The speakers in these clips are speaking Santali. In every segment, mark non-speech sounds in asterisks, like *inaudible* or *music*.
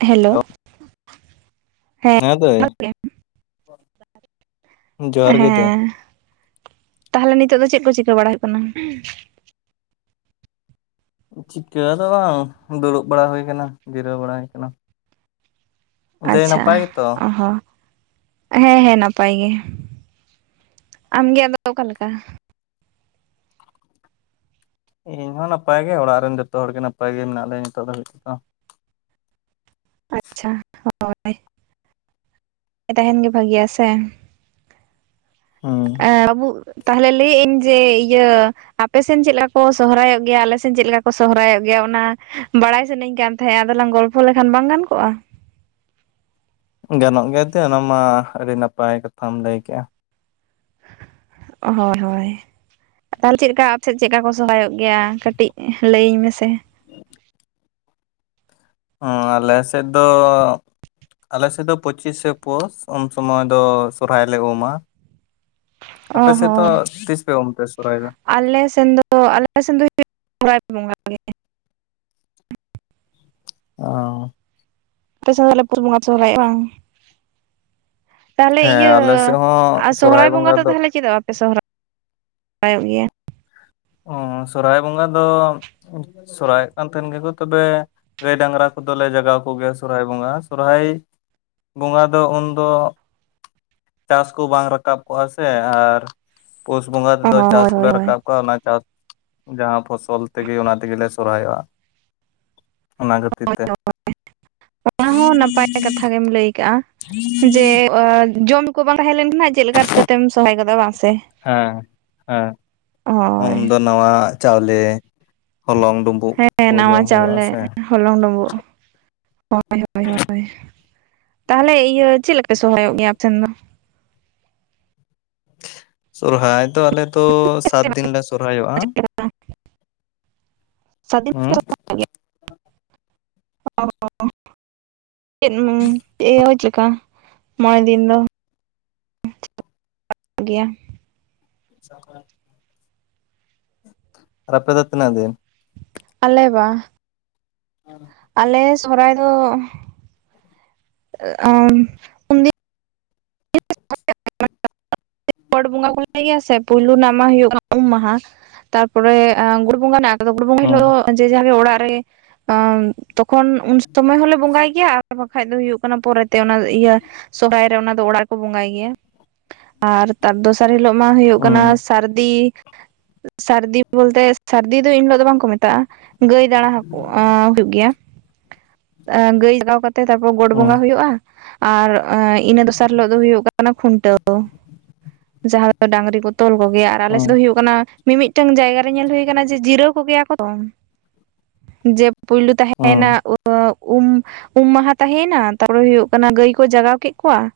ᱦᱮᱞᱳ ᱟᱫᱚᱜ ᱦᱮᱸ ᱫᱟᱹᱭ᱾ ᱡᱚᱦᱟᱨ ᱜᱮ ᱫᱟᱹᱭ᱾ ᱦᱮᱸ ᱛᱟᱦᱚᱞᱮ ᱱᱤᱛᱚᱜ ᱫᱚ ᱪᱮᱫ ᱠᱚ ᱪᱤᱠᱟᱹ ᱵᱟᱲᱟ ᱦᱩᱭᱩᱜ ᱠᱟᱱᱟ? ᱪᱤᱠᱟᱹ ᱫᱚ ᱵᱟᱝ ᱫᱩᱲᱩᱵ ᱵᱟᱲᱟ ᱦᱩᱭ ᱠᱟᱱᱟ, ᱡᱤᱨᱟᱹᱣ ᱵᱟᱲᱟ ᱦᱩᱭ ᱠᱟᱱᱟ᱾ ᱟᱪᱪᱷᱟ ᱜᱮᱛᱚ ᱚ ᱦᱚ᱾ ᱦᱮᱸ ᱦᱮᱸ ᱱᱟᱯᱟᱭ ᱜᱮ, ᱟᱢᱜᱮ ᱟᱫᱚ ᱚᱠᱟ ᱞᱮᱠᱟ? ᱤᱧᱦᱚᱸ ᱱᱟᱯᱟᱭ ᱜᱮ ᱚᱲᱟᱜ ᱨᱮᱱ ᱡᱷᱚᱛᱚ ᱦᱚᱲᱜ ᱜᱮ ᱱᱟᱯᱟᱭ ᱜᱮ ᱢᱮᱱᱟᱜ ᱞᱮᱭᱟ ᱱᱤᱛᱚᱜ ᱫᱷᱟᱵᱤᱡ ᱛᱮᱫᱚ᱾ ᱟᱪᱪᱷᱟ ᱦᱳᱭ *unintelligible* ᱛᱟᱦᱮᱸᱱ ᱜᱮ ᱵᱷᱟᱹᱜᱮ ᱭᱟᱥᱮ? ᱦᱩᱸ ᱮᱸ ᱟᱹᱵᱩ ᱛᱟᱦᱞᱮ ᱞᱟᱹᱭᱮᱫ ᱟᱹᱧ ᱡᱮ ᱤᱭᱟᱹ ᱟᱯᱮᱥᱮᱱ ᱪᱮᱫᱠᱟ ᱠᱚ ᱥᱚᱦᱨᱟᱭᱚᱜ ᱜᱮᱭᱟ ᱟᱞᱮᱥᱱ ᱪᱮᱫᱮᱠᱟ ᱠᱚ ᱥᱚᱦᱨᱟᱭᱚᱜ ᱜᱮᱭᱟ ᱚᱱᱟ ᱵᱟᱲᱟᱭ ᱥᱟᱱᱟᱧ ᱠᱟᱱ ᱛᱟᱦᱮᱸᱫ ᱟᱫᱚᱞᱟᱝ ᱜᱚᱞ ᱯᱷ ᱞᱮᱠᱷᱟᱱ ᱵᱟᱝ ᱜᱟᱱ ᱠᱚᱜᱼᱟ? ᱜᱟᱱᱚᱜ ᱜᱮᱭᱟᱛ ᱚᱱᱟ ᱢᱟ ᱟᱹᱰᱤ ᱱᱟᱯᱟᱭ ᱠᱟᱛᱷᱟᱢ ᱞᱟᱹᱭ ᱠᱮᱜᱼᱟ᱾ ᱦᱳᱭ ᱦᱳᱭ᱾ ᱛᱟᱦᱚᱞᱮ ᱪᱮᱫᱠᱟ ᱟᱯᱥᱮᱫ ᱪᱮᱫᱮ ᱠᱚ ᱥᱚᱦᱨᱟᱭᱚᱜ ᱜᱮᱭᱟ ᱠᱟᱹᱴᱤᱡ ᱞᱟᱹᱭᱟᱹᱧ ᱢᱮᱥᱮ᱾ ᱚᱸ ᱟᱞᱮ ᱥᱮᱫ ᱫᱚ ᱟᱞᱮ ᱥᱮᱫ ᱫᱚ ᱯᱩᱪᱤᱥᱮ ᱯᱳᱥ ᱩᱱ ᱥᱩᱚᱢᱚᱭ ᱫᱚ ᱥᱚᱨᱚᱨᱟᱭ ᱞᱮ ᱩᱢᱟ, ᱚ ᱟᱯᱮ ᱥᱮᱛ ᱫᱚ ᱛᱤᱥ ᱯᱮ ᱩᱢ ᱯᱮ ᱥᱚᱦᱨᱟᱭ ᱫᱚ? ᱟᱞᱮᱥᱱ ᱫᱚ ᱟᱞᱮ ᱥᱮᱱ ᱫᱚ ᱦᱩᱭᱩᱜ ᱥᱚᱨᱟᱭ ᱵᱚᱸᱜᱟ ᱜᱮ᱾ ᱚ ᱟᱯᱮ ᱥᱮᱫ ᱫᱚ ᱯᱩᱥ ᱵᱚᱸᱜᱟ ᱯᱮ ᱥᱚᱦᱚᱨᱟᱭᱚᱜᱼᱟ ᱵᱟᱝ? ᱛᱟᱦᱚᱞᱮ ᱦᱮᱸ ᱤᱭᱟᱹ ᱟᱞᱮ ᱥᱮᱫ ᱦᱚᱸ ᱟᱨ ᱥᱚᱨᱦᱟᱭ ᱥᱚᱦᱨᱟᱭ ᱵᱚᱸᱜᱟ ᱫᱚ ᱛᱟᱦᱚᱞᱮ ᱪᱮᱫᱟᱜ ᱵᱟᱯᱮ ᱥᱚᱦᱨᱟᱭ ᱯᱟᱭᱚᱜ ᱜᱮᱭᱟ᱾ ᱚᱸ ᱥᱚᱨᱦᱟᱭ ᱵᱚᱸᱜᱟ ᱫᱚ *unintelligible* ᱠᱟᱱ ᱛᱟᱦᱮᱱ ᱜᱮᱠᱚ ᱛᱚᱵᱮ ᱜᱟᱹᱭ ᱰᱟᱝᱨᱟ ᱠᱚᱫᱚᱞᱮ ᱡᱟᱜᱟᱣ ᱠᱚ ᱜᱮᱭᱟ ᱥᱚᱨᱦᱟᱭ ᱵᱚᱸᱜᱟ ᱥᱚᱨᱦᱟᱭ ᱵᱚᱸᱜᱟ ᱫᱚ ᱩᱱᱫᱚ ᱪᱟᱥ ᱠᱚ ᱵᱟᱝ ᱨᱟᱠᱟᱵ ᱠᱚᱜᱼᱟ ᱥᱮ ᱟᱨᱼᱼ ᱯᱩᱥ ᱵᱚᱸᱜᱟ ᱚ ᱛᱮᱫᱚ ᱪᱟᱥ ᱦᱳᱭ ᱠᱚᱞᱮ ᱦᱳᱭ ᱦᱳᱭ ᱨᱟᱠᱟᱵ ᱠᱟᱜᱼᱟ ᱚᱱᱟᱼᱼ ᱪᱟᱥ ᱡᱟᱦᱟᱸ ᱯᱷᱚᱥᱚᱞ ᱛᱮᱜᱮ ᱚᱱᱟ ᱛᱮᱜᱮᱞᱮ ᱞᱮ ᱥᱚᱨᱦᱟᱭᱚᱜᱼᱟ ᱚᱱᱟ ᱠᱷᱟᱹᱛᱤᱨ ᱛᱮᱼᱼ ᱚᱱᱟ ᱦᱚᱸ ᱱᱟᱯᱟᱭ ᱠᱟᱛᱷᱟ ᱜᱮᱢ ᱞᱟᱹᱭ ᱠᱟᱜᱼᱟ ᱡᱮ ᱡᱚᱢᱼᱼ ᱠᱚ ᱵᱟᱝ ᱛᱟᱦᱮᱸ ᱞᱮᱱ ᱠᱷᱟᱱ ᱪᱮᱫ ᱞᱮᱠᱟ ᱨᱤᱠᱟᱹᱛᱮᱢ ᱥᱚᱨᱦᱟᱭ ᱜᱚᱫᱚᱜᱼᱟ ᱵᱟᱝ ᱥᱮ ᱦᱮᱸ ᱦᱮᱸ ᱩᱱ ᱦᱳᱭ ᱫᱚ ᱱᱟᱣᱟ ᱪᱟᱣᱞᱮ ᱦᱚᱞᱚᱝ ᱰᱩᱢᱩᱜ ᱦᱮᱸ ᱱᱟᱣᱟ ᱪᱟᱣᱞᱮ ᱦᱚᱞᱚᱝ ᱰᱩᱵᱩᱜ ᱦᱳᱭ ᱦᱳᱭ ᱦᱳᱭ ᱛᱟᱦᱚᱞᱮ ᱤᱭᱟᱹ ᱪᱮᱫ ᱯᱮ ᱥᱚᱨᱦᱟᱭᱚᱜ ᱜᱮᱭᱟ ᱟᱯ ᱴᱷᱮᱱ ᱫᱚ ᱥᱚᱨᱦᱟᱭ ᱫᱚ ᱟᱞᱮ ᱫᱚᱼᱼ ᱥᱟᱛ ᱫᱤᱱ ᱞᱮ ᱥᱚᱨᱦᱟᱭᱚᱜᱼᱟ ᱥᱟᱫᱤᱱ ᱦᱩᱸ ᱯᱮ ᱥᱚᱦᱨᱟᱭᱚᱜ *unintelligible* *unintelligible* ᱢᱚᱬᱮ ᱫᱤᱱ ᱫᱚ ᱜᱮᱭᱟ *inaudible* ᱟᱯᱮ ᱫᱚ ᱛᱤᱱᱟᱜ ᱫᱤᱱ? ᱟᱞᱮ ᱵᱟᱼᱼ ᱦᱮᱸ ᱟᱞᱮ ᱥᱚᱦᱚᱨᱟᱭ ᱫᱚᱼᱼ *unintelligible* ᱜᱚᱰ ᱵᱚᱸᱜᱟ ᱠᱚ ᱞᱟᱹᱭ ᱜᱮᱭᱟ ᱥᱮ ᱯᱩᱭᱞᱳ ᱨᱮᱱᱟᱜ ᱢᱟ ᱦᱩᱭᱩᱜ ᱠᱟᱱᱟ ᱩᱢ ᱢᱟᱸᱦᱟ ᱛᱟᱨᱯᱚᱨᱮ *unintelligible* ᱵᱚᱸᱜᱟ ᱢᱮᱱᱟᱜ *unintelligible* ᱵᱚᱸᱜᱟ ᱦᱤᱞᱳ ᱦᱩᱸ ᱫᱚ ᱡᱮ ᱡᱟᱦᱟᱸ ᱜᱮ ᱚᱲᱟᱜ ᱨᱮ ᱛᱚᱠᱷᱚᱱ ᱩᱱ ᱥᱚᱢᱚᱭ ᱦᱚᱞᱮ ᱵᱚᱸᱜᱟᱭ ᱜᱮᱭᱟ ᱵᱟᱠᱷᱟᱡ ᱫᱚ ᱦᱩᱭᱩᱜ ᱠᱟᱱᱟ ᱯᱚᱨᱮᱛᱮ ᱚᱱᱟ ᱤᱭᱟᱹ *unintelligible* ᱚᱱᱟ ᱫᱚ ᱚᱲᱟᱜ ᱨᱮᱠᱚ ᱵᱚᱸᱜᱟᱭ ᱜᱮᱭᱟ ᱟᱨ ᱛᱟᱨ ᱫᱚᱥᱟᱨ ᱦᱤᱞᱳᱜ ᱢᱟ ᱦᱩᱭᱩᱜ ᱦᱩᱸ ᱠᱟᱱᱟ ᱥᱟᱹᱨᱫᱤ ᱥᱟᱹᱨᱫᱤ ᱵᱚᱞᱛᱮ ᱥᱟᱹᱨᱫᱤ ᱫᱚ ᱮᱱ ᱦᱤᱞᱳᱜ ᱫᱚ ᱵᱟᱝ ᱠᱚ ᱢᱮᱛᱟᱜᱼᱟ ᱜᱟᱹᱭ ᱫᱟᱬᱟ ᱦᱚᱸ ᱦᱩᱭᱩᱜ ᱜᱮᱭᱟ ᱜᱟᱹᱭ ᱞᱟᱜᱟᱣ ᱠᱟᱛᱮᱜ ᱛᱟᱯᱚᱨ ᱜᱚᱰ ᱦᱩᱸ ᱵᱚᱸᱜᱟ ᱦᱳᱭᱚᱜᱼᱟ ᱟᱨ ᱤᱱᱟᱹ ᱫᱚᱥᱟᱨ ᱦᱤᱞᱳ ᱫᱚ ᱦᱩᱭᱩᱜ ᱠᱟᱱᱟ ᱠᱷᱩᱱᱴᱟᱹᱣ ᱡᱟᱦᱟᱸ ᱫᱚ ᱰᱟᱝᱨᱤ ᱠᱚ ᱛᱚᱞ ᱠᱚ ᱜᱮᱭᱟ ᱟᱨ ᱟᱞᱮ ᱦᱩᱸ ᱥᱮᱫ ᱫᱚ ᱦᱩᱭᱩᱜ ᱠᱟᱱᱟ ᱢᱤᱢᱤᱫᱴᱟᱝ ᱡᱟᱭᱜᱟ ᱨᱮ ᱧᱮᱞ ᱦᱩᱭ ᱟᱠᱟᱱᱟ ᱡᱮ ᱡᱤᱨᱟᱹᱣ ᱠᱚ ᱜᱮᱭᱟ ᱠᱚ *unintelligible* ᱯᱩᱭᱞᱩ ᱦᱩᱸ ᱛᱟᱦᱮᱭᱱᱟ *unintelligible* ᱩᱢ ᱩᱢ ᱢᱟᱦᱟ ᱛᱟᱸᱦᱮᱭᱱᱟ ᱛᱟᱨᱯᱚᱨᱮ ᱦᱩᱭᱩᱜ ᱠᱟᱱᱟ ᱜᱟᱹᱭ ᱠᱚ ᱡᱟᱜᱟᱣ ᱠᱮᱫ ᱠᱚᱣᱟ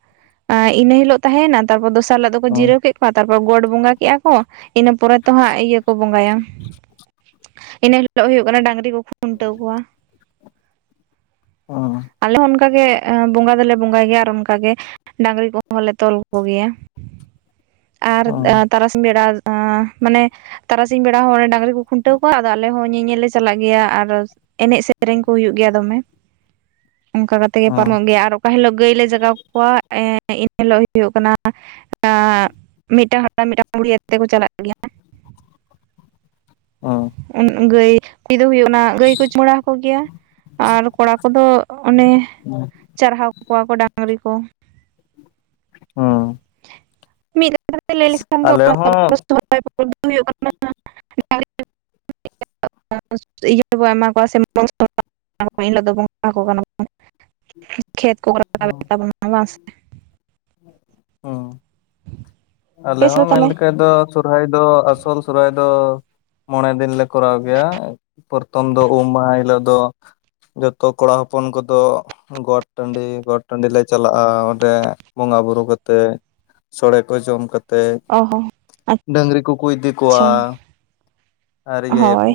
ᱮ ᱤᱱᱟᱹ ᱦᱤᱞᱳᱜ ᱛᱟᱦᱮᱱᱟ ᱛᱟᱨᱯᱚᱨ ᱫᱚᱥᱟᱨ ᱦᱤᱞᱳᱜ ᱫᱚᱠᱚ ᱦᱩᱸ ᱡᱤᱨᱟᱹᱣ ᱠᱮᱫ ᱛᱟᱨᱯᱚᱨᱮ ᱜᱚᱰ ᱵᱚᱸᱜᱟ ᱠᱮᱜᱼᱟ ᱠᱚ ᱤᱱᱟᱹ ᱯᱚᱨᱮ ᱫᱚ ᱦᱟᱸᱜ ᱤᱭᱟᱹ ᱠᱚ ᱵᱚᱸᱜᱟᱭᱟ ᱤᱱᱟᱹ ᱦᱤᱞᱳᱜ ᱦᱩᱭᱩᱜ ᱠᱟᱱᱟ ᱰᱟᱝᱨᱤ ᱠᱚ ᱠᱷᱩᱱᱴᱟᱹᱣ ᱠᱚᱣᱟ ᱚᱻ ᱟᱞᱮ ᱦᱚᱸ ᱚᱱᱠᱟ ᱜᱮ ᱵᱚᱸᱜᱟ ᱫᱚᱞᱮ ᱵᱚᱸᱜᱟᱭ ᱜᱮᱭᱟ ᱟᱨ ᱚᱱᱠᱟ ᱜᱮ ᱰᱟᱝᱨᱤ ᱠᱚᱦᱚᱸᱞᱮ ᱛᱚᱞ ᱠᱚ ᱜᱮᱭᱟ ᱟᱨ ᱦᱩᱸ ᱛᱟᱨᱥᱤᱧ ᱵᱮᱲᱟ ᱢᱟᱱᱮ, ᱼᱼ ᱛᱟᱨᱟᱥᱤᱧ ᱵᱮᱲᱟ ᱦᱚᱸ ᱚᱸᱰᱮ ᱰᱟᱝᱨᱤ ᱠᱚ ᱠᱷᱩᱱᱴᱟᱹᱣ ᱠᱚᱣᱟ ᱟᱫᱚ ᱟᱞᱮ ᱦᱚᱸ ᱧᱮᱧᱮᱞ ᱞᱮ ᱪᱟᱞᱟᱜ ᱜᱮᱭᱟ ᱟᱨ ᱮᱱᱮᱡ ᱥᱮᱨᱮᱧ ᱠᱚ ᱦᱩᱭᱩᱜ ᱜᱮᱭᱟ ᱫᱚᱢᱮ ᱚᱱᱠᱟ ᱠᱟᱛᱮᱜ ᱜᱮ ᱦᱩᱸ ᱯᱟᱨᱚᱢᱚᱜ ᱜᱮᱭᱟ ᱟᱨ ᱚᱠᱟ ᱦᱤᱞᱳᱜ ᱜᱟᱹᱭᱞᱮ ᱡᱟᱜᱟᱣ ᱠᱚᱣᱟ ᱮᱱ ᱦᱤᱞᱳᱜ ᱦᱩᱭᱩᱜ ᱠᱟᱱᱟ ᱢᱤᱫᱴᱟᱝ *unintelligible* ᱢᱤᱫᱴᱟᱝ ᱟᱛᱮ ᱠᱚ ᱪᱟᱞᱟᱜ ᱜᱮᱭᱟ ᱚ ᱚᱱ ᱚᱱ ᱜᱟᱹᱭ ᱠᱩᱲᱤ ᱫᱚ ᱦᱩᱭᱩᱜ ᱠᱟᱱᱟ ᱜᱟᱹᱭ ᱠᱚ ᱪᱩᱢᱟᱹᱲᱟ ᱦᱟᱠᱚ ᱜᱮᱭᱟ ᱟᱨ ᱠᱚᱲᱟ ᱠᱚᱫᱚ ᱚᱱᱮ ᱦᱩᱸ ᱪᱟᱨᱦᱟᱣ ᱠᱚᱣᱟ ᱠᱚ ᱰᱟᱝᱨᱤ ᱠᱚ᱾ ᱦᱚᱸ᱾ ᱟᱞᱮ *unintelligible* *unintelligible* ᱦᱩᱸ *unintelligible* ᱚ᱾ ᱟᱯᱮ ᱥᱮᱫ ᱫᱚ ᱟᱞᱮᱦᱚᱸ ᱛᱟᱦᱚᱞᱮ ᱢᱮᱱᱞᱠᱷᱟᱡ ᱫᱚ ᱥᱚᱨᱦᱟᱭ ᱫᱚ ᱟᱥᱚᱞ ᱥᱚᱨᱦᱟᱭ ᱫᱚ ᱢᱚᱬᱮ ᱫᱤᱱ ᱞᱮ ᱠᱚᱨᱟᱣ ᱜᱮᱭᱟ ᱯᱨᱚᱛᱷᱚᱢ ᱫᱚ ᱩᱢ ᱢᱟᱦᱟ ᱦᱤᱞᱳ ᱫᱚ ᱡᱚᱛᱚ ᱠᱚᱲᱟ ᱦᱚᱯᱚᱱ ᱠᱚᱫᱚ ᱜᱚᱴ ᱴᱟᱺᱰᱤ ᱜᱚᱴ ᱴᱟᱺᱰᱤ ᱞᱮ ᱪᱟᱞᱟᱜᱼᱟ ᱚᱸᱰᱮ ᱵᱚᱸᱜᱟ ᱵᱩᱨᱩ ᱠᱟᱛᱮᱜ ᱥᱚᱲᱮ ᱠᱚ ᱡᱚᱢ ᱠᱚ ᱛᱮ ᱚ ᱦᱚᱸ ᱰᱟᱹᱝᱨᱤ ᱠᱩᱠᱩ ᱤᱫᱤ ᱠᱚᱣᱟ ᱟᱪᱪᱷᱟ ᱟᱨ ᱦᱳᱭ ᱤᱭᱟᱹᱭᱟᱠᱚ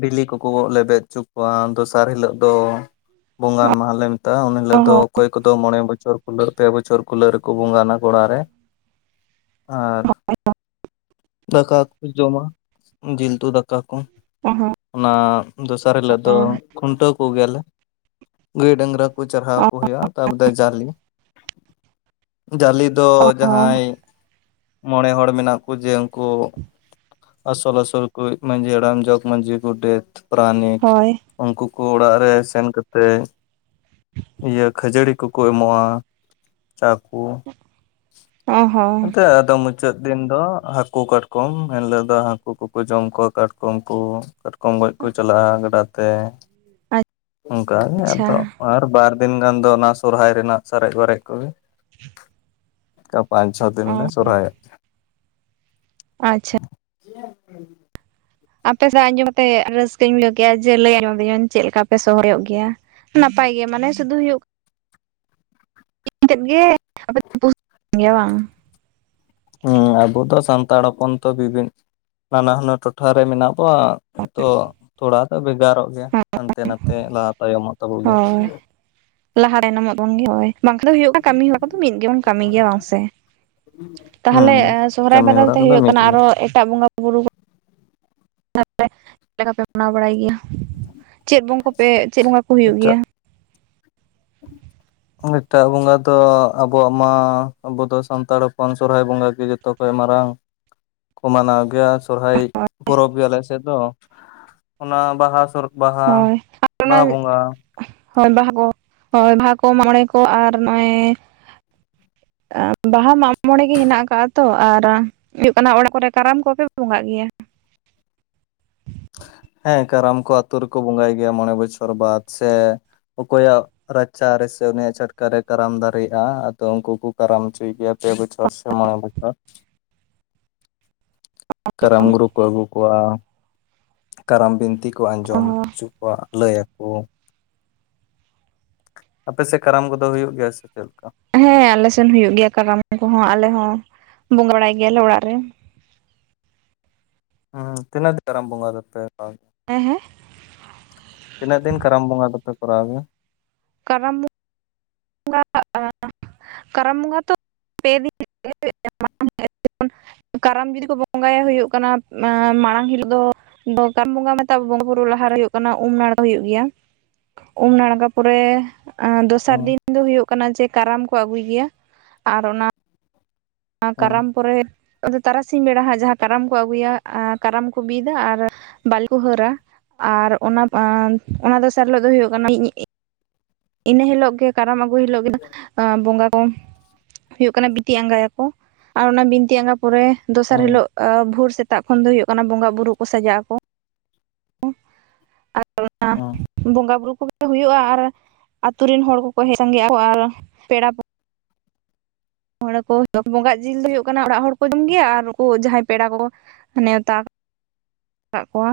ᱵᱤᱞᱤ ᱠᱚᱠᱚ ᱠᱚᱜ ᱞᱮᱵᱮᱫ ᱪᱚ ᱠᱚᱣᱟ ᱫᱚᱥᱟᱨ ᱦᱤᱞᱳᱜ ᱫᱚ ᱵᱚᱸᱜᱟᱱ ᱢᱟᱦᱟᱞᱮ ᱛᱟ ᱩᱱᱟᱹᱜ ᱞᱮ ᱚ ᱫᱚ ᱦᱚᱸ ᱚᱠᱚᱭ ᱠᱚᱫᱚ ᱢᱚᱬᱮᱵᱚᱪᱷᱚᱨ ᱠᱩᱞᱟᱹᱜ ᱯᱮ ᱵᱚᱪᱷᱚᱨ ᱠᱩᱞᱟᱹᱜ ᱨᱮᱠᱚ ᱵᱚᱸᱜᱟᱱᱟ ᱜᱚᱲᱟ ᱨᱮ᱾ ᱟᱨ ᱫᱟᱠᱟ ᱡᱚᱢᱟ ᱡᱤᱞ ᱩᱛᱩ ᱫᱟᱠᱟ ᱠᱚ ᱚ ᱦᱚᱸ ᱚᱱᱟ ᱫᱚᱥᱟᱨ ᱦᱤᱞᱟᱹᱜ ᱫᱚ ᱠᱷᱩᱱᱴᱟᱹᱣ ᱠᱚᱜᱮᱭᱟᱞ ᱜᱟᱹᱭ ᱰᱟᱝᱨᱟ ᱠᱚ ᱪᱟᱨᱦᱟᱣ ᱠᱚ ᱦᱩᱭᱩᱜᱼᱟ ᱛᱟ ᱯᱚᱛᱮ ᱡᱟᱞᱮ ᱡᱟᱞᱮ ᱫᱚ ᱚ ᱦᱚᱸ ᱡᱟᱦᱟᱸᱭ ᱢᱚᱬᱮ ᱦᱚᱲ ᱢᱮᱱᱟᱜ ᱠᱩ ᱡᱮ ᱩᱱᱠᱩ ᱟᱥᱚᱞ ᱟᱥᱚᱞ ᱠᱩ ᱦᱩᱭᱩᱜ ᱠᱟᱱᱟ ᱡᱮ ᱦᱟᱲᱟᱢ, ᱡᱚᱜᱽ ᱢᱟᱹᱡᱷᱤ, ᱜᱚᱰᱮᱛᱽ, ᱯᱨᱟᱱᱤᱠ ᱦᱳᱭ ᱩᱱᱠᱩ ᱠᱩ ᱚᱲᱟᱜ ᱨᱮ ᱥᱮᱱ ᱠᱟᱛᱮᱜ ᱤᱭᱟᱹ ᱠᱷᱟᱹᱡᱟᱹᱲᱤ ᱠᱚᱠᱚ ᱮᱢᱚᱜᱼᱟ ᱪᱟᱠᱩ ᱚ ᱦᱚᱸ ᱚᱱᱛᱮ ᱟᱫᱚ ᱢᱩᱪ ᱢᱩᱪᱟᱹᱫ ᱫᱤᱱ ᱫᱚ ᱦᱟᱹᱠᱩ ᱠᱟᱴᱠᱚᱢ ᱮᱱ ᱦᱤᱞᱳᱜ ᱫᱚ ᱦᱟᱹᱠᱩ ᱠᱚᱠᱚ ᱡᱚᱢ ᱠᱚᱣᱟ ᱛᱟᱨᱯᱚ ᱩᱱᱠᱩ ᱛᱟᱨ ᱠᱚᱢ ᱜᱚᱡ ᱠᱚ ᱪᱟᱞᱟᱜᱼᱟ ᱜᱟᱰᱟ ᱛᱮ ᱚᱱᱠᱟᱜᱮ ᱟᱫᱚ ᱟᱪᱪᱷᱟ ᱟᱨ ᱵᱟᱨ ᱫᱤᱱ ᱜᱟᱱ ᱫᱚ ᱚᱱᱟ ᱥᱚᱨᱦᱟᱭ ᱨᱮᱱᱟᱜ ᱥᱟᱨᱮᱡ ᱵᱟᱨᱮᱡ ᱠᱚ *unintelligible* ᱛᱟ ᱯᱟᱸᱪ ᱪᱷᱚ ᱫᱤᱱ ᱚ ᱥᱩᱨᱦᱟᱭ ᱟᱪᱪᱷᱟ᱾ *unintelligible* ᱟᱯᱮ ᱥᱟᱶ ᱟᱹᱡᱚᱢ ᱛᱮ ᱨᱟᱹᱥᱠᱟᱹᱧ ᱵᱩᱡᱷᱟᱹᱣ ᱠᱮᱜᱟ ᱡᱮ ᱞᱟᱹᱭ ᱟᱸᱡᱚᱢ ᱟᱫᱤᱧᱟ ᱪᱮᱜ ᱞᱮᱠᱟ ᱯᱮ ᱥᱚᱦᱚᱨᱟᱭᱚᱜ ᱜᱮᱭᱟ᱾ ᱱᱟᱯᱟᱭ ᱜᱮ ᱢᱟᱱᱮ ᱥᱩᱫᱩ ᱦᱩᱭᱩᱜ *unintelligible* *inaudible* ᱦᱤᱞᱤᱜ ᱜᱮ ᱜᱮᱭᱟ ᱵᱟᱝ ᱦᱩᱸ ᱟᱵᱚ ᱛᱚ ᱥᱟᱱᱛᱟᱲ ᱦᱚᱯᱚᱱ ᱛᱚ ᱵᱤᱵᱷᱤᱱ ᱱᱟᱱᱟ ᱦᱩᱱᱟᱹᱨ ᱴᱚᱴᱷᱟ ᱨᱮ ᱢᱮᱱᱟᱜ ᱵᱚᱣᱟ ᱛᱚ ᱛᱷᱚᱲᱟ ᱫᱚ ᱵᱷᱮᱜᱟᱨᱚᱜ ᱜᱮᱭᱟ, ᱦᱟᱱᱛᱮ ᱱᱟᱛᱮ ᱞᱟᱦᱟ ᱛᱟᱭᱚᱢᱚᱜ ᱛᱟᱵᱚᱱ ᱜᱮᱭᱟ ᱥᱮ᱾ ᱦᱳᱭ ᱞᱟᱦᱟ ᱛᱟᱭᱱᱚᱢᱚᱜ ᱵᱚᱱ ᱜᱮᱭᱟ ᱦᱳᱭ ᱵᱟᱝᱠᱷᱟᱱ ᱫᱚ ᱦᱩᱭᱩᱜ *inaudible* ᱠᱟᱹᱢᱤ ᱦᱚᱨᱟ ᱠᱚᱫᱚ ᱢᱤᱫ ᱜᱮ ᱵᱚᱱ ᱠᱟᱹᱢᱤᱭ ᱜᱮᱭᱟ ᱵᱟᱝ ᱥᱮ᱾ ᱛᱟᱦᱚᱞᱮ ᱦᱩᱸ ᱥᱚᱦᱨᱟᱭ ᱠᱟᱹᱢᱤ ᱵᱟᱫᱟᱞ ᱦᱚᱨᱟ ᱛᱮ ᱠᱚᱫᱚ ᱦᱩᱭᱩᱜ ᱢᱤᱫ ᱠᱟᱱᱟ ᱜᱮᱭᱟ ᱟᱨᱚ ᱮᱴᱟᱜ ᱵᱚᱸᱜᱟ ᱵᱩᱨᱩ ᱠᱚ *inaudible* ᱢᱟᱱᱟᱣ ᱵᱟᱲᱟᱭ ᱜᱮᱭᱟ, ᱪᱮᱜ ᱵᱚᱸᱜᱟ ᱠᱚ ᱯᱮ ᱪᱮᱫ ᱵᱚᱸᱜᱟ ᱠᱚ ᱦᱩᱭᱩᱜ ᱮᱴᱟᱜ ᱜᱮᱭᱟ? ᱮᱴᱟᱜ ᱵᱚᱸᱜᱟ ᱫᱚ ᱟᱵᱚᱣᱟᱜ ᱢᱟ ᱟᱵᱚ ᱫᱚ ᱥᱟᱱᱛᱟᱲ ᱦᱚᱯᱚᱱ ᱥᱚᱨᱦᱟᱭ ᱵᱚᱸᱜᱟ ᱜᱤ ᱡᱚᱛᱚ ᱠᱚᱭ ᱢᱟᱨᱟᱝ ᱠᱚᱢᱟᱱᱟᱣ ᱜᱮᱭᱟ ᱥᱚᱨᱦᱟᱭ ᱯᱚᱨᱚᱵ ᱜᱮ ᱟᱞᱮ ᱥᱮᱫ ᱫᱚ ᱚᱱᱟ ᱵᱟᱦᱟ ᱥᱚᱨ ᱵᱟᱦᱟ, ᱦᱳᱭ ᱟᱨ ᱚᱱᱟ ᱵᱟᱦᱟ ᱵᱚᱸᱜᱟ ᱦᱳᱭ ᱵᱟᱦᱟ ᱠᱚ ᱦᱳᱭ ᱵᱟᱦᱟ ᱠᱚ, ᱢᱟᱜᱢᱚᱬᱮ ᱠᱚ ᱟᱨ ᱱᱚᱜᱚᱭ ᱵᱟᱦᱟ ᱢᱟᱜᱢᱚᱬᱮ ᱜᱮ ᱦᱮᱱᱟᱜ ᱟᱠᱟᱜ-ᱟ ᱛᱚ ᱟᱨ ᱦᱩᱭᱩᱜ ᱠᱟᱱᱟ ᱚᱲᱟᱜ ᱠᱚᱨᱮ ᱠᱟᱨᱟᱢ *unintelligible* ᱵᱚᱸᱜᱟᱜ ᱜᱮᱭᱟ᱾ ᱦᱮᱸ ᱠᱟᱨᱟᱢ ᱠᱚ ᱟᱹᱛᱩ ᱨᱮᱠᱚ ᱵᱚᱸᱜᱟᱭ ᱜᱮᱭᱟ ᱢᱚᱬᱮ ᱵᱚᱪᱷᱚᱨ ᱵᱟᱫ ᱥᱮ ᱚᱠᱚᱭᱟᱜ ᱨᱟᱪᱟ ᱨᱮ ᱥᱮ ᱩᱱᱤᱭᱟᱜ ᱪᱷᱟᱹᱴᱠᱟ ᱨᱮ ᱠᱟᱨᱟᱢ ᱫᱟᱨᱮᱜ-ᱟ ᱟᱫᱚ ᱩᱝᱠᱩ ᱠᱚ ᱠᱟᱨᱟᱢ ᱪᱩᱭ ᱜᱮᱭᱟ᱾ ᱯᱮ ᱵᱚᱪᱷᱚᱨ ᱥᱮ ᱢᱚᱬᱮ ᱵᱚᱪᱷᱚᱨ ᱠᱟᱨᱟᱢ ᱜᱩᱨᱩ ᱠᱚ ᱟᱹᱜᱩ ᱠᱚᱣᱟ, ᱠᱟᱨᱟᱢ ᱵᱤᱱᱛᱤ ᱠᱚ ᱟᱸᱡᱚᱢ ᱚ ᱚᱪᱚ ᱠᱚᱣ-ᱟ᱾ ᱞᱟᱹᱭᱟᱠᱚ᱾ ᱟᱯᱮ ᱥᱮᱫ ᱠᱟᱨᱟᱢ ᱠᱚᱫᱚ ᱦᱩᱭᱩᱜ ᱜᱮᱭᱟ ᱥᱮ ᱪᱮᱫ ᱞᱮᱠᱟ? ᱦᱮᱸ ᱟᱞᱮ ᱥᱮᱱ ᱦᱩᱭᱩᱜ ᱜᱮᱭᱟ ᱠᱟᱨᱟᱢ ᱠᱚᱦᱚᱸ ᱟᱞᱮ ᱦᱚᱸ ᱵᱚᱸᱜᱟ ᱵᱟᱲᱟᱭ ᱜᱮᱭᱟᱞᱮ ᱚᱲᱟᱜ ᱨᱮ᱾ ᱦᱩᱸ ᱛᱤᱱᱟᱹᱜ ᱫᱤᱱ *unintelligible* ᱵᱚᱸᱜᱟ ᱫᱚ ᱯᱮ ᱦᱮᱸ ᱦᱮᱸ ᱛᱤᱱᱟᱹᱜ ᱫᱤᱱ ᱠᱟᱨᱟᱢ ᱵᱚᱸᱜᱟ ᱫᱚᱯᱮ ᱠᱚᱨᱟᱣ ᱜᱮᱭᱟ? ᱠᱟᱨᱟᱢ *unintelligible* ᱠᱟᱨᱟᱢ ᱵᱚᱸᱜᱟ ᱛᱚ *unintelligible* ᱯᱮ ᱫᱤᱱ *unintelligible* ᱠᱟᱨᱟᱢ ᱡᱩᱫᱤ ᱠᱚ ᱵᱚᱸᱜᱟᱭᱟ ᱦᱩᱭᱩᱜ ᱠᱟᱱᱟ ᱢᱟᱲᱟᱝ ᱦᱤᱞᱳ ᱫᱚ *unintelligible* ᱵᱚᱸᱜᱟ ᱢᱮᱛᱟᱜ ᱵᱚᱸᱜᱟ ᱵᱩᱨᱩ ᱞᱟᱦᱟ ᱨᱮ ᱦᱩᱭᱩᱜ ᱠᱟᱱᱟ ᱩᱢ ᱱᱟᱲᱠᱟ ᱦᱩᱭᱩᱜ ᱜᱮᱭᱟ᱾ ᱩᱢ ᱱᱟᱲᱜᱟ ᱯᱚᱨᱮ ᱟᱸ ᱫᱚᱥᱟᱨ ᱦᱩᱸ ᱫᱤᱱ ᱫᱚ ᱦᱳᱭᱳᱜ ᱠᱟᱱᱟ ᱡᱮ ᱠᱟᱨᱟᱢ ᱠᱚ ᱟᱹᱜᱩᱭ ᱜᱮᱭᱟ, ᱟᱨ ᱚᱱᱟ ᱟᱸ ᱦᱩᱸ ᱠᱟᱨᱟᱢ ᱯᱚᱨᱮ ᱟᱫᱚ ᱛᱟᱨᱟᱥᱤᱧ ᱵᱮᱲᱟ ᱦᱟᱸᱜ ᱡᱟᱦᱟᱸ ᱠᱟᱨᱟᱢ ᱠᱚ ᱟᱹᱜᱩᱭᱟ ᱟᱨ ᱠᱟᱨᱟᱢ ᱠᱚ ᱵᱤᱫᱟ ᱟᱨ ᱵᱟᱹᱞᱤ ᱠᱚ ᱦᱟᱹᱨᱟ᱾ ᱟᱨ ᱚᱱᱟ ᱚᱱᱟ ᱫᱚᱥᱟᱨ ᱦᱤᱞᱳᱜ ᱫᱚ ᱦᱩᱭᱩᱜ ᱠᱟᱱᱟ ᱢᱤᱫ ᱤᱱᱟᱹ ᱦᱤᱞᱳᱜ ᱜᱮ ᱠᱟᱨᱟᱢ ᱟᱹᱜᱩᱭ ᱦᱤᱞᱳᱜ ᱜᱮ ᱵᱚᱸᱜᱟ ᱠᱚ ᱦᱩᱭᱩᱜ ᱠᱟᱱᱟ ᱵᱤᱛᱤ ᱟᱸᱜᱟᱭᱟᱠᱚ ᱟᱨ ᱚᱱᱟ ᱵᱤᱱᱛᱤ ᱟᱸᱜᱟ ᱯᱚᱨᱮ ᱫᱚᱥᱟᱨ ᱦᱩᱸ ᱦᱤᱞᱳᱜ ᱵᱷᱳᱨ ᱥᱮᱛ ᱛᱟᱜ ᱠᱷᱚᱱ ᱫᱚ ᱦᱩᱭᱩᱜ ᱠᱟᱱᱟ ᱵᱚᱸᱜᱟ ᱵᱩᱨᱩ ᱠᱚ ᱥᱟᱡᱟᱜ ᱟᱠᱚ᱾ ᱟᱨ ᱚ ᱵᱚᱸᱜᱟ ᱵᱩᱨᱩ ᱠᱚᱜᱮ ᱦᱩᱭᱩᱜ-ᱟ ᱟᱨ ᱟᱛᱩ ᱨᱮᱱ ᱦᱚᱲ ᱠᱚᱠᱚ ᱦᱮᱡ ᱥᱟᱸᱜᱮᱜ ᱟᱠᱚ ᱟᱨ ᱯᱮᱲᱟ *unintelligible* ᱵᱚᱸᱜᱟᱜ ᱡᱤᱞ ᱫᱚ ᱦᱩᱭᱩᱜ ᱠᱟᱱᱟ ᱚᱲᱟᱜ ᱦᱚᱲ ᱠᱚ ᱡᱚᱢ ᱜᱮᱭᱟ, ᱟᱨ ᱩᱠᱩ ᱡᱟᱦᱟᱸᱭ ᱯᱮᱲᱟ ᱠᱚ ᱱᱮᱣᱛᱟ ᱠᱟᱜ ᱠᱚᱣᱟ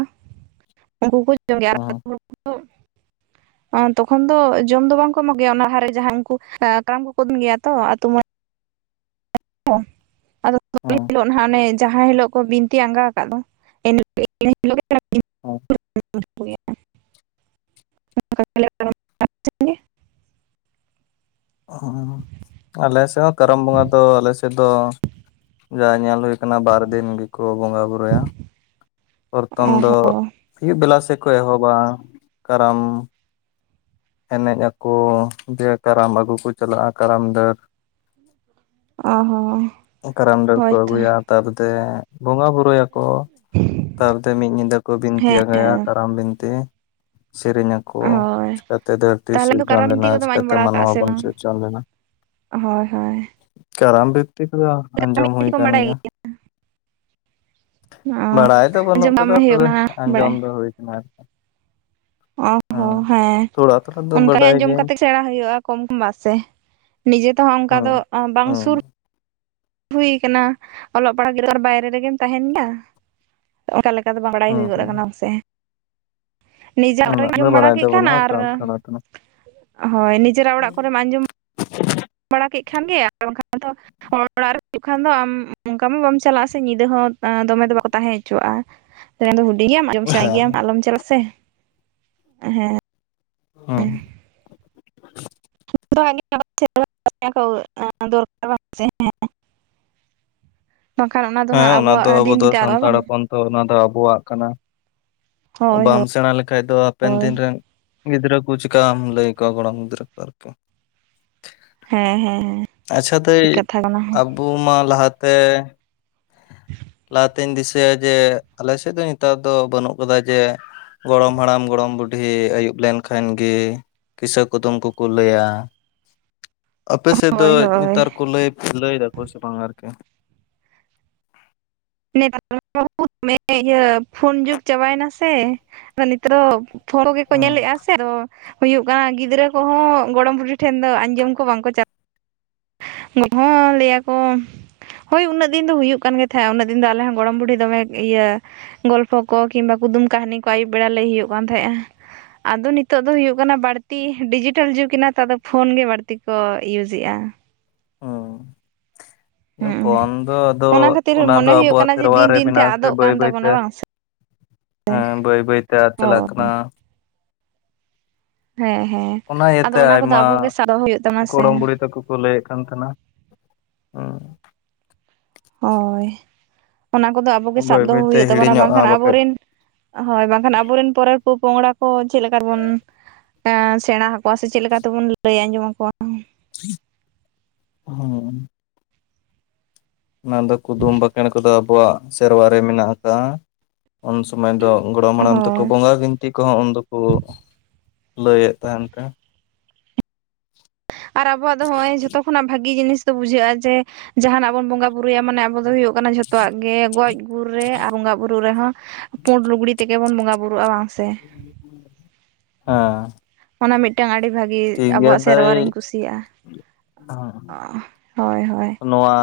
ᱩᱝᱠᱩ ᱠᱚ ᱡᱚᱢ ᱜᱮᱭᱟ ᱦᱩᱸ *unintelligible* *inaudible* ᱛᱚᱠᱷᱚᱱ ᱫᱚ ᱡᱚᱢ ᱫᱚ ᱵᱟᱝ ᱠᱚ ᱮᱢᱚᱜ ᱜᱮᱭᱟ, ᱚᱱᱟ ᱦᱟᱨ ᱨᱮ ᱡᱟᱦᱟᱸ ᱩᱝᱠᱩ ᱠᱟᱨᱟᱢ ᱠᱚ ᱫᱚᱱ ᱜᱮᱭᱟ ᱛᱚ ᱟᱛᱩ ᱢᱚᱸᱬᱮ *unintelligible* ᱟᱫᱚ *unintelligible* ᱦᱩᱸ *unintelligible* ᱦᱤᱞᱳ ᱱᱟᱦᱟᱜ ᱚᱱᱮ ᱡᱟᱦᱟᱸ ᱦᱤᱞᱳᱜ ᱠᱚ ᱵᱤᱱᱛᱤ ᱟᱸᱜᱟ ᱠᱟᱜ ᱫᱚ *unintelligible* *unintelligible* *unintelligible* ᱦᱩᱸ ᱟᱞᱮ ᱥᱮᱫ ᱦᱚᱸ ᱠᱟᱨᱟᱢ ᱵᱚᱸᱜᱟ ᱫᱚ ᱟᱞᱮ ᱥᱮᱫ ᱛᱮᱫᱚ ᱡᱟ ᱧᱮᱞ ᱦᱩᱭ ᱠᱟᱱᱟ ᱵᱟᱨ ᱫᱤᱱ ᱜᱮᱠᱚ ᱵᱚᱸᱜᱟ ᱵᱩᱨᱩᱭ-ᱟ᱾ ᱯᱚᱨᱛᱷᱚᱢ ᱚ ᱫᱚ ᱦᱚᱸ ᱟᱹᱭᱩᱵ ᱵᱮᱞᱟ ᱥᱮᱠᱚ ᱮᱦᱚᱵᱟ ᱠᱟᱨᱟᱢ ᱮᱱᱮᱡ ᱟᱠᱚ, ᱫᱤᱭᱮ ᱠᱟᱨᱟᱢ ᱟᱹᱜᱩ ᱠᱚ ᱪᱟᱞᱟᱜ-ᱟ ᱠᱟᱨᱟᱢ ᱰᱟᱹᱨ ᱚ ᱦᱚᱸ ᱠᱟᱨᱟᱢ ᱰᱟᱹᱨ ᱠᱚ ᱦᱳᱭᱛᱚ ᱟᱹᱜᱩᱭᱟ, ᱛᱟᱯᱚᱫᱮ ᱵᱚᱸᱜᱟ ᱵᱩᱨᱩ ᱨᱳᱭᱟᱠᱚ ᱛᱟᱯᱚᱨᱮ ᱢᱤᱫ ᱧᱤᱫᱟᱹ ᱠᱚ ᱵᱤᱱᱛᱤ ᱦᱮᱸ ᱟᱸᱜᱟᱭᱟ, ᱦᱮᱸ ᱠᱟᱨᱟᱢ ᱵᱤᱱᱛᱤ᱾ ᱥᱮᱨᱮᱧ ᱟᱠᱚ᱾ ᱦᱳᱭ ᱠᱟᱛᱮ ᱫᱚ ᱫᱷᱟᱹᱨᱛᱤ ᱛᱟᱦᱚᱞᱮ ᱫᱚ ᱥᱤᱨᱡᱚᱱ ᱠᱟᱨᱟᱢ ᱵᱤᱱᱛᱤ ᱞᱮᱱᱟ, ᱠᱚᱫᱚᱢ ᱪᱤᱠᱟᱹ ᱟᱸᱡᱚᱢ ᱛᱮ ᱵᱟᱲᱟ ᱟᱠᱟᱜᱼᱟ ᱢᱟᱱᱣᱟ ᱥᱮ ᱵᱚᱱ ᱵᱟᱝ ᱥᱤᱨᱡᱚᱱ ᱞᱮᱱᱟ? ᱦᱳᱭ ᱦᱳᱭ ᱠᱟᱨᱟᱢ ᱵᱷᱤᱛᱛᱤ ᱠᱚᱫᱚ ᱠᱟᱨᱟᱢ ᱟᱸᱡᱚᱢ ᱦᱩᱭ ᱵᱤᱱᱛᱤ ᱠᱚᱢ ᱠᱟᱱ ᱵᱟᱰᱟᱭ ᱜᱮᱭᱟ᱾ ᱚ ᱵᱟᱲᱟᱭ ᱫᱚ ᱵᱟᱹᱱᱩᱜ ᱟᱸᱡᱚᱢ ᱵᱟᱢ ᱠᱟᱫᱟ ᱦᱩᱭᱩᱜ ᱛᱚᱵᱮ ᱠᱟᱱᱟ ᱟᱸᱡᱚᱢ ᱵᱟᱲᱟᱭ ᱫᱚ ᱦᱩᱭᱩ ᱟᱠᱟᱱᱟ ᱟᱨᱠᱤ᱾ ᱚ ᱦᱚᱸ ᱦᱮᱸ ᱛᱷᱚᱲᱟ ᱛᱷᱚᱲᱟ ᱫᱚ ᱚᱱᱠᱟᱜ ᱵᱟᱰᱟᱭ ᱟᱸᱡᱚᱢ ᱜᱤᱭᱟᱹᱧ ᱠᱟᱛᱮᱜ ᱥᱮᱬᱟ ᱦᱩᱭᱩᱜᱼᱟ ᱠᱚᱢ ᱠᱚ ᱵᱟ ᱥᱮ ᱱᱤᱡᱮ ᱛᱮᱦᱚᱸ ᱚᱱᱠᱟ ᱦᱮᱸ ᱫᱚ ᱵᱟᱝ ᱦᱮᱸ ᱥᱩᱨ ᱦᱩᱭ ᱠᱟᱱᱟ ᱚᱞᱚᱜ ᱯᱟᱲᱦᱟᱜ ᱜᱤᱫᱽᱨᱟᱹ ᱛᱚ ᱵᱟᱭᱨᱮ ᱨᱮᱜᱮᱢ ᱛᱟᱦᱮᱱ ᱜᱮᱭᱟ᱾ ᱚᱱᱠᱟ ᱞᱮᱠᱟ ᱫᱚ ᱵᱟᱝ ᱵᱟᱲᱟᱭ ᱦᱮᱸ ᱦᱩᱭᱩᱜ ᱜᱚᱫ ᱦᱮᱸ ᱠᱟᱱᱟ ᱥᱮ᱾ ᱱᱤᱡᱮᱨᱟᱜ ᱩᱱᱟᱹᱜ ᱫᱚ ᱡᱚᱢ ᱵᱟᱲᱟ ᱵᱟᱲᱟᱭ ᱫᱚ ᱠᱮᱫ ᱠᱷᱟᱱ ᱵᱟᱹᱱᱩᱜᱼᱟ ᱟᱨ ᱛᱚ ᱛᱷᱚᱲᱟ ᱛᱷᱚᱲᱟ ᱦᱳᱭ ᱱᱤᱡᱮᱨᱟᱜ ᱚᱲᱟᱜ ᱠᱚᱨᱮᱢ ᱟᱸᱡᱚᱢ ᱵᱟᱲᱟ ᱠᱮᱫ ᱠᱷᱟᱱᱜᱮ ᱟᱨ ᱵᱟᱝᱠᱷᱟᱱ ᱫᱚ ᱚᱲᱟᱜ ᱨᱮ ᱦᱩᱭᱩᱜ ᱠᱷᱟᱱ ᱫᱚ ᱟᱢ ᱚᱱᱠᱟ ᱢᱟ ᱵᱟᱢ ᱪᱟᱞᱟᱜᱼᱟ ᱥᱮ ᱧᱤᱫᱟᱹ ᱦᱚᱸ᱾ ᱟ ᱫᱚᱢᱮ ᱫᱚ ᱵᱟᱠᱚ ᱛᱟᱦᱮᱸ ᱦᱚᱪᱚᱣᱟᱜᱼᱟ᱾ ᱫᱚ ᱦᱩᱰᱤᱧ ᱜᱮᱭᱟᱢ ᱟᱸᱡᱚᱢ ᱦᱮᱸ ᱥᱟᱸᱜᱮᱭᱟᱢ ᱟᱞᱚᱢ ᱪᱟᱞᱟᱜ ᱥᱮ ᱦᱮᱸ᱾ ᱚ *unintelligible* ᱫᱚᱨᱠᱟᱨ ᱵᱟᱝ ᱥᱮ ᱦᱮᱸ ᱫᱚ ᱦᱟᱸᱜ ᱦᱮᱸ ᱚᱱᱟ ᱫᱚ ᱟᱵᱚᱣᱟᱜ ᱟᱵᱚ ᱫᱤᱱ ᱫᱚ ᱛᱮ ᱟᱫᱚᱜᱼᱟ ᱥᱟᱱᱛᱟᱲ ᱵᱟᱝ ᱦᱚᱯᱚᱱ ᱛᱚ ᱚᱱᱟ ᱫᱚ ᱟᱵᱚᱣᱟᱜ ᱠᱟᱱᱟ ᱦᱳᱭ ᱵᱟᱢ ᱦᱳᱭ ᱥᱮᱬᱟ ᱞᱮᱠᱷᱟᱡ ᱫᱚ᱾ ᱦᱟᱯᱮᱱ ᱦᱳᱭ ᱫᱤᱱ ᱨᱮᱱ ᱜᱤᱫᱽᱨᱟᱹ ᱠᱚ ᱪᱤᱠᱟᱢ ᱞᱟᱹᱭ ᱟᱠᱚᱣᱟ ᱜᱚᱲᱚᱢ ᱜᱤᱫᱽᱨᱟᱹ ᱠᱚ ᱟᱨᱠᱤ᱾ ᱦᱮᱸ ᱦᱮᱸ ᱟᱪᱪᱷᱟ ᱫᱟᱹᱭ ᱴᱷᱤᱠ ᱠᱟᱛᱷᱟ ᱠᱟᱱᱟ ᱟᱵᱚ ᱢᱟ ᱞᱟᱦᱟᱛᱮ ᱞᱟᱦᱟᱛᱤᱧ ᱫᱤᱥᱟᱹᱭᱟ ᱡᱮ ᱟᱞᱮ ᱥᱮᱫ ᱫᱚ ᱱᱮᱛᱟᱨ ᱫᱚ ᱵᱟᱹᱱᱩᱜ ᱠᱟᱫᱟ ᱡᱮ ᱜᱚᱲᱚᱢ ᱦᱟᱲᱟᱢ ᱜᱚᱲᱚᱢ ᱵᱩᱰᱷᱤ ᱟᱹᱭᱩᱵ ᱞᱮᱱᱠᱷᱟᱱ ᱜᱮ ᱠᱤᱥᱟᱹ ᱠᱩᱫᱩᱢ ᱠᱚᱠᱚ ᱞᱟᱹᱭᱟ ᱟᱯᱮ ᱥᱮᱫ ᱫᱚ ᱦᱳᱭ ᱦᱳᱭ ᱱᱮᱛᱟᱨ ᱠᱚ ᱞᱟ. ᱭ ᱞᱟᱹᱭ ᱫᱟᱠᱚ ᱥᱮ ᱵᱟᱝ ᱟᱨᱠᱤ? ᱱᱮᱛᱟᱨ ᱵᱟᱵᱩ ᱫᱚᱢᱮ ᱤᱭᱟᱹ ᱯᱷᱳᱱ ᱡᱩᱜᱽ ᱪᱟᱵᱟᱭᱮᱱᱟ ᱥᱮ ᱟᱫᱚ ᱱᱤᱛᱨᱚ ᱯᱷᱚᱱ ᱜᱮᱠᱚ ᱦᱩᱸ ᱧᱮᱞᱮᱫᱼᱟ᱾ ᱥᱮ ᱟᱫᱚ ᱦᱩᱭᱩᱜ ᱠᱟᱱᱟ ᱜᱤᱫᱽᱨᱟᱹ ᱠᱚᱦᱚᱸ ᱜᱚᱲᱚᱢ ᱵᱩᱰᱷᱤ ᱴᱷᱮᱱ ᱫᱚ ᱟᱸᱡᱚᱢ ᱠᱚ ᱵᱟᱝ ᱠᱚ ᱪᱟᱞᱟᱜ᱾ *unintelligible* ᱦᱚᱸ ᱞᱟᱹᱭ ᱟᱠᱚ᱾ ᱦᱳᱭ ᱩᱱᱟᱹᱜ ᱫᱤᱱ ᱫᱚ ᱦᱩᱭᱩᱜ ᱠᱟᱱ ᱜᱮ ᱛᱟᱦᱮᱸᱫ ᱩᱱᱟᱹᱜ ᱫᱤᱱ ᱫᱚ ᱟᱞᱮᱦᱚᱸ ᱜᱚᱲᱚᱢ ᱵᱩᱰᱤ ᱫᱚᱢᱮ ᱤᱭᱟᱹ ᱜᱚᱞᱯᱷᱚ ᱠᱚ ᱠᱤᱵᱟ ᱠᱩᱫᱩᱢ ᱠᱟᱹᱦᱱᱤ ᱠᱚ ᱟ. ᱭᱩᱵ ᱵᱮᱲᱟ ᱞᱟᱹᱭ ᱦᱩᱭᱩᱜ ᱠᱟᱱ ᱛᱟᱸᱦᱮᱫ ᱟ᱾ ᱟᱫᱚ ᱱᱤᱛᱚᱜ ᱫᱚ ᱦᱩᱭᱩᱜ ᱠᱟᱱᱟ ᱵᱟᱹᱲᱛᱤ ᱰᱤᱡᱤᱴᱮᱞ ᱡᱩᱜᱽ ᱮᱱᱟ ᱛᱚ, ᱟᱫᱚ ᱯᱷᱳᱱ ᱜᱮ ᱵᱟᱹᱲᱛᱤ ᱠᱚ ᱤᱭᱩᱡ ᱮᱫ ᱟ᱾ ᱦᱩᱸ ᱯᱷᱳᱱ ᱫᱚ ᱟᱫᱚ ᱠᱷᱟᱹᱛᱤᱨ ᱚᱱᱟ ᱫᱚ ᱢᱚᱱᱮ ᱦᱩᱭᱩᱜ ᱟᱵᱚᱣᱟᱜ ᱠᱟᱱᱟ ᱡᱮ ᱥᱮᱨᱣᱟ ᱫᱤᱱ ᱨᱮ ᱫᱤᱱ ᱛᱮ ᱢᱮᱱᱟᱜ ᱟᱥᱮ ᱟᱫᱚᱜ ᱵᱟᱹᱭ ᱠᱟᱱ ᱵᱟᱹᱭ ᱛᱮ ᱛᱟᱵᱚᱱᱟ ᱵᱟᱝ ᱥᱮ ᱮᱸ ᱵᱟᱹᱭ ᱵᱟᱹᱭ ᱛᱮ ᱟᱫ ᱦᱳᱭ ᱪᱟᱞᱟᱜ ᱠᱟᱱᱟ᱾ ᱦᱮᱸ ᱦᱮᱸ ᱚᱱᱟ ᱤᱭᱟᱹᱛᱮ ᱟᱫᱚ ᱚᱱᱟ ᱠᱚᱫᱚ ᱟᱭᱢᱟ ᱟᱵᱚᱜᱮ ᱥᱟᱵ ᱫᱚᱦᱚ ᱦᱩᱭᱩᱜ ᱛᱟᱵᱚᱱᱟ ᱥᱮ ᱜᱚᱲᱚᱢ ᱵᱩᱲᱦᱤ ᱛᱟᱠᱚ᱾ ᱠᱚ ᱞᱟᱹᱭᱮᱫ ᱠᱟᱱ ᱛᱟᱦᱮᱱᱟ ᱩᱸ᱾ ᱦᱳᱭ ᱚᱱᱟ ᱠᱚᱫᱚ ᱟᱵᱚᱜᱮ ᱥᱟᱵ ᱵᱟᱹᱭ ᱫᱚᱦᱚ ᱵᱟᱹᱭᱛᱮ ᱦᱩᱭᱩᱜ ᱛᱟᱵᱚᱱᱟ ᱵᱟᱝ ᱦᱤᱲᱤᱧᱚᱜᱼᱟ ᱠᱷᱟᱱ ᱵᱟᱠᱷᱟᱡ ᱟᱵᱚᱨᱮᱱ ᱦᱳᱭ ᱵᱟᱝᱠᱷᱟᱱ ᱟᱵᱚᱨᱮᱱ ᱯᱚᱨᱮᱨ ᱯᱚ ᱯᱚᱜᱽᱲᱟ ᱠᱚ ᱪᱮᱫ ᱞᱮᱠᱟ ᱵᱚᱱ ᱮ ᱥᱮᱬᱟ ᱟᱠᱚᱣᱟ ᱥᱮ ᱪᱮᱫ ᱞᱮᱠᱟ ᱛᱮᱵᱩᱱ ᱞᱟᱹᱭ ᱟᱸᱡᱚᱢ ᱟᱠᱚᱣᱟ? ᱦᱩᱸ ᱚᱱᱟ ᱫᱚ ᱠᱩᱫᱩᱢ ᱵᱟᱸᱠᱷᱮᱬ ᱠᱚᱫᱚ ᱟᱵᱚᱣᱟᱜ ᱥᱮᱨᱣᱟᱨ ᱨᱮ ᱢᱮᱱᱟᱜ ᱟᱠᱟᱜᱼᱟ ᱩᱱ ᱥᱚᱢᱚᱭ ᱫᱚ ᱜᱚᱲᱚᱢ ᱦᱟᱲᱟᱢ ᱛᱮᱠᱚ ᱦᱳᱭ ᱵᱚᱸᱜᱟ ᱜᱤᱧ ᱛᱤ ᱠᱚᱦᱚᱸ ᱩᱱ ᱫᱚᱠᱚ ᱞᱟᱹᱭᱮᱫ ᱛᱟᱦᱮᱱ ᱠᱟᱱ ᱟᱨ ᱟᱵᱚᱣᱟᱜ ᱫᱚ ᱱᱚᱜ ᱚᱭ ᱡᱷᱚᱛᱚ ᱠᱷᱚᱱᱟᱜ ᱵᱷᱟᱜᱤ ᱡᱤᱱᱤᱥ ᱫᱚ ᱵᱩᱡᱷᱟᱹᱜᱼᱟ ᱡᱮ ᱡᱟᱦᱟᱱᱟᱜ ᱵᱚᱱ ᱵᱚᱸᱜᱟ ᱵᱩᱨᱩᱭᱟ ᱢᱟᱱᱮ ᱟᱵᱚ ᱫᱚ ᱦᱩᱭᱩᱜ ᱠᱟᱱᱟ ᱡᱷᱚᱛᱚᱣᱟᱜ ᱜᱮ ᱜᱚᱡ ᱜᱩᱨ ᱨᱮ ᱟᱨ ᱵᱚᱸᱜᱟᱼ ᱵᱩᱨᱩ ᱨᱮᱦᱚᱸ ᱯᱩᱸᱰ ᱞᱩᱜᱽᱲᱤ ᱛᱮᱜᱮ ᱵᱚᱱ ᱵᱚᱸᱜᱟ ᱵᱩᱨᱩᱜᱼᱟ ᱵᱟᱝ ᱥᱮ ᱦᱮᱸ ᱚᱱᱟ ᱢᱤᱫᱴᱟᱝ ᱟᱹᱰᱤ ᱵᱷᱟᱹᱜᱤ ᱴᱷᱤᱠ ᱜᱮᱭᱟ ᱟᱵᱚᱣᱟᱜ ᱫᱟᱹᱭ ᱥᱮᱨᱣᱟᱨᱤᱧ ᱠᱩᱥᱤᱭᱟᱜᱼᱟ᱾ ᱦᱳᱭ ᱦᱳᱭ ᱱᱚᱣᱟ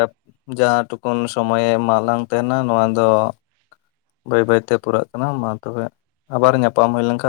ᱮᱯ ᱡᱟᱦᱟᱸ ᱴᱩᱠᱩᱩᱱ ᱥᱚᱢᱚᱭᱮ ᱮᱢᱟᱜ ᱞᱟᱝ ᱛᱟᱦᱮᱱᱟ ᱱᱚᱣᱟ ᱫᱚ ᱵᱟᱹᱭ ᱵᱟᱹᱭ ᱛᱮ ᱯᱩᱨᱟᱹᱜ ᱠᱟᱱᱟ ᱢᱟ ᱛᱚᱵᱮ ᱟᱵᱟᱨ ᱧᱟᱯᱟᱢ ᱦᱩᱭ ᱞᱮᱱᱠᱷᱟᱱ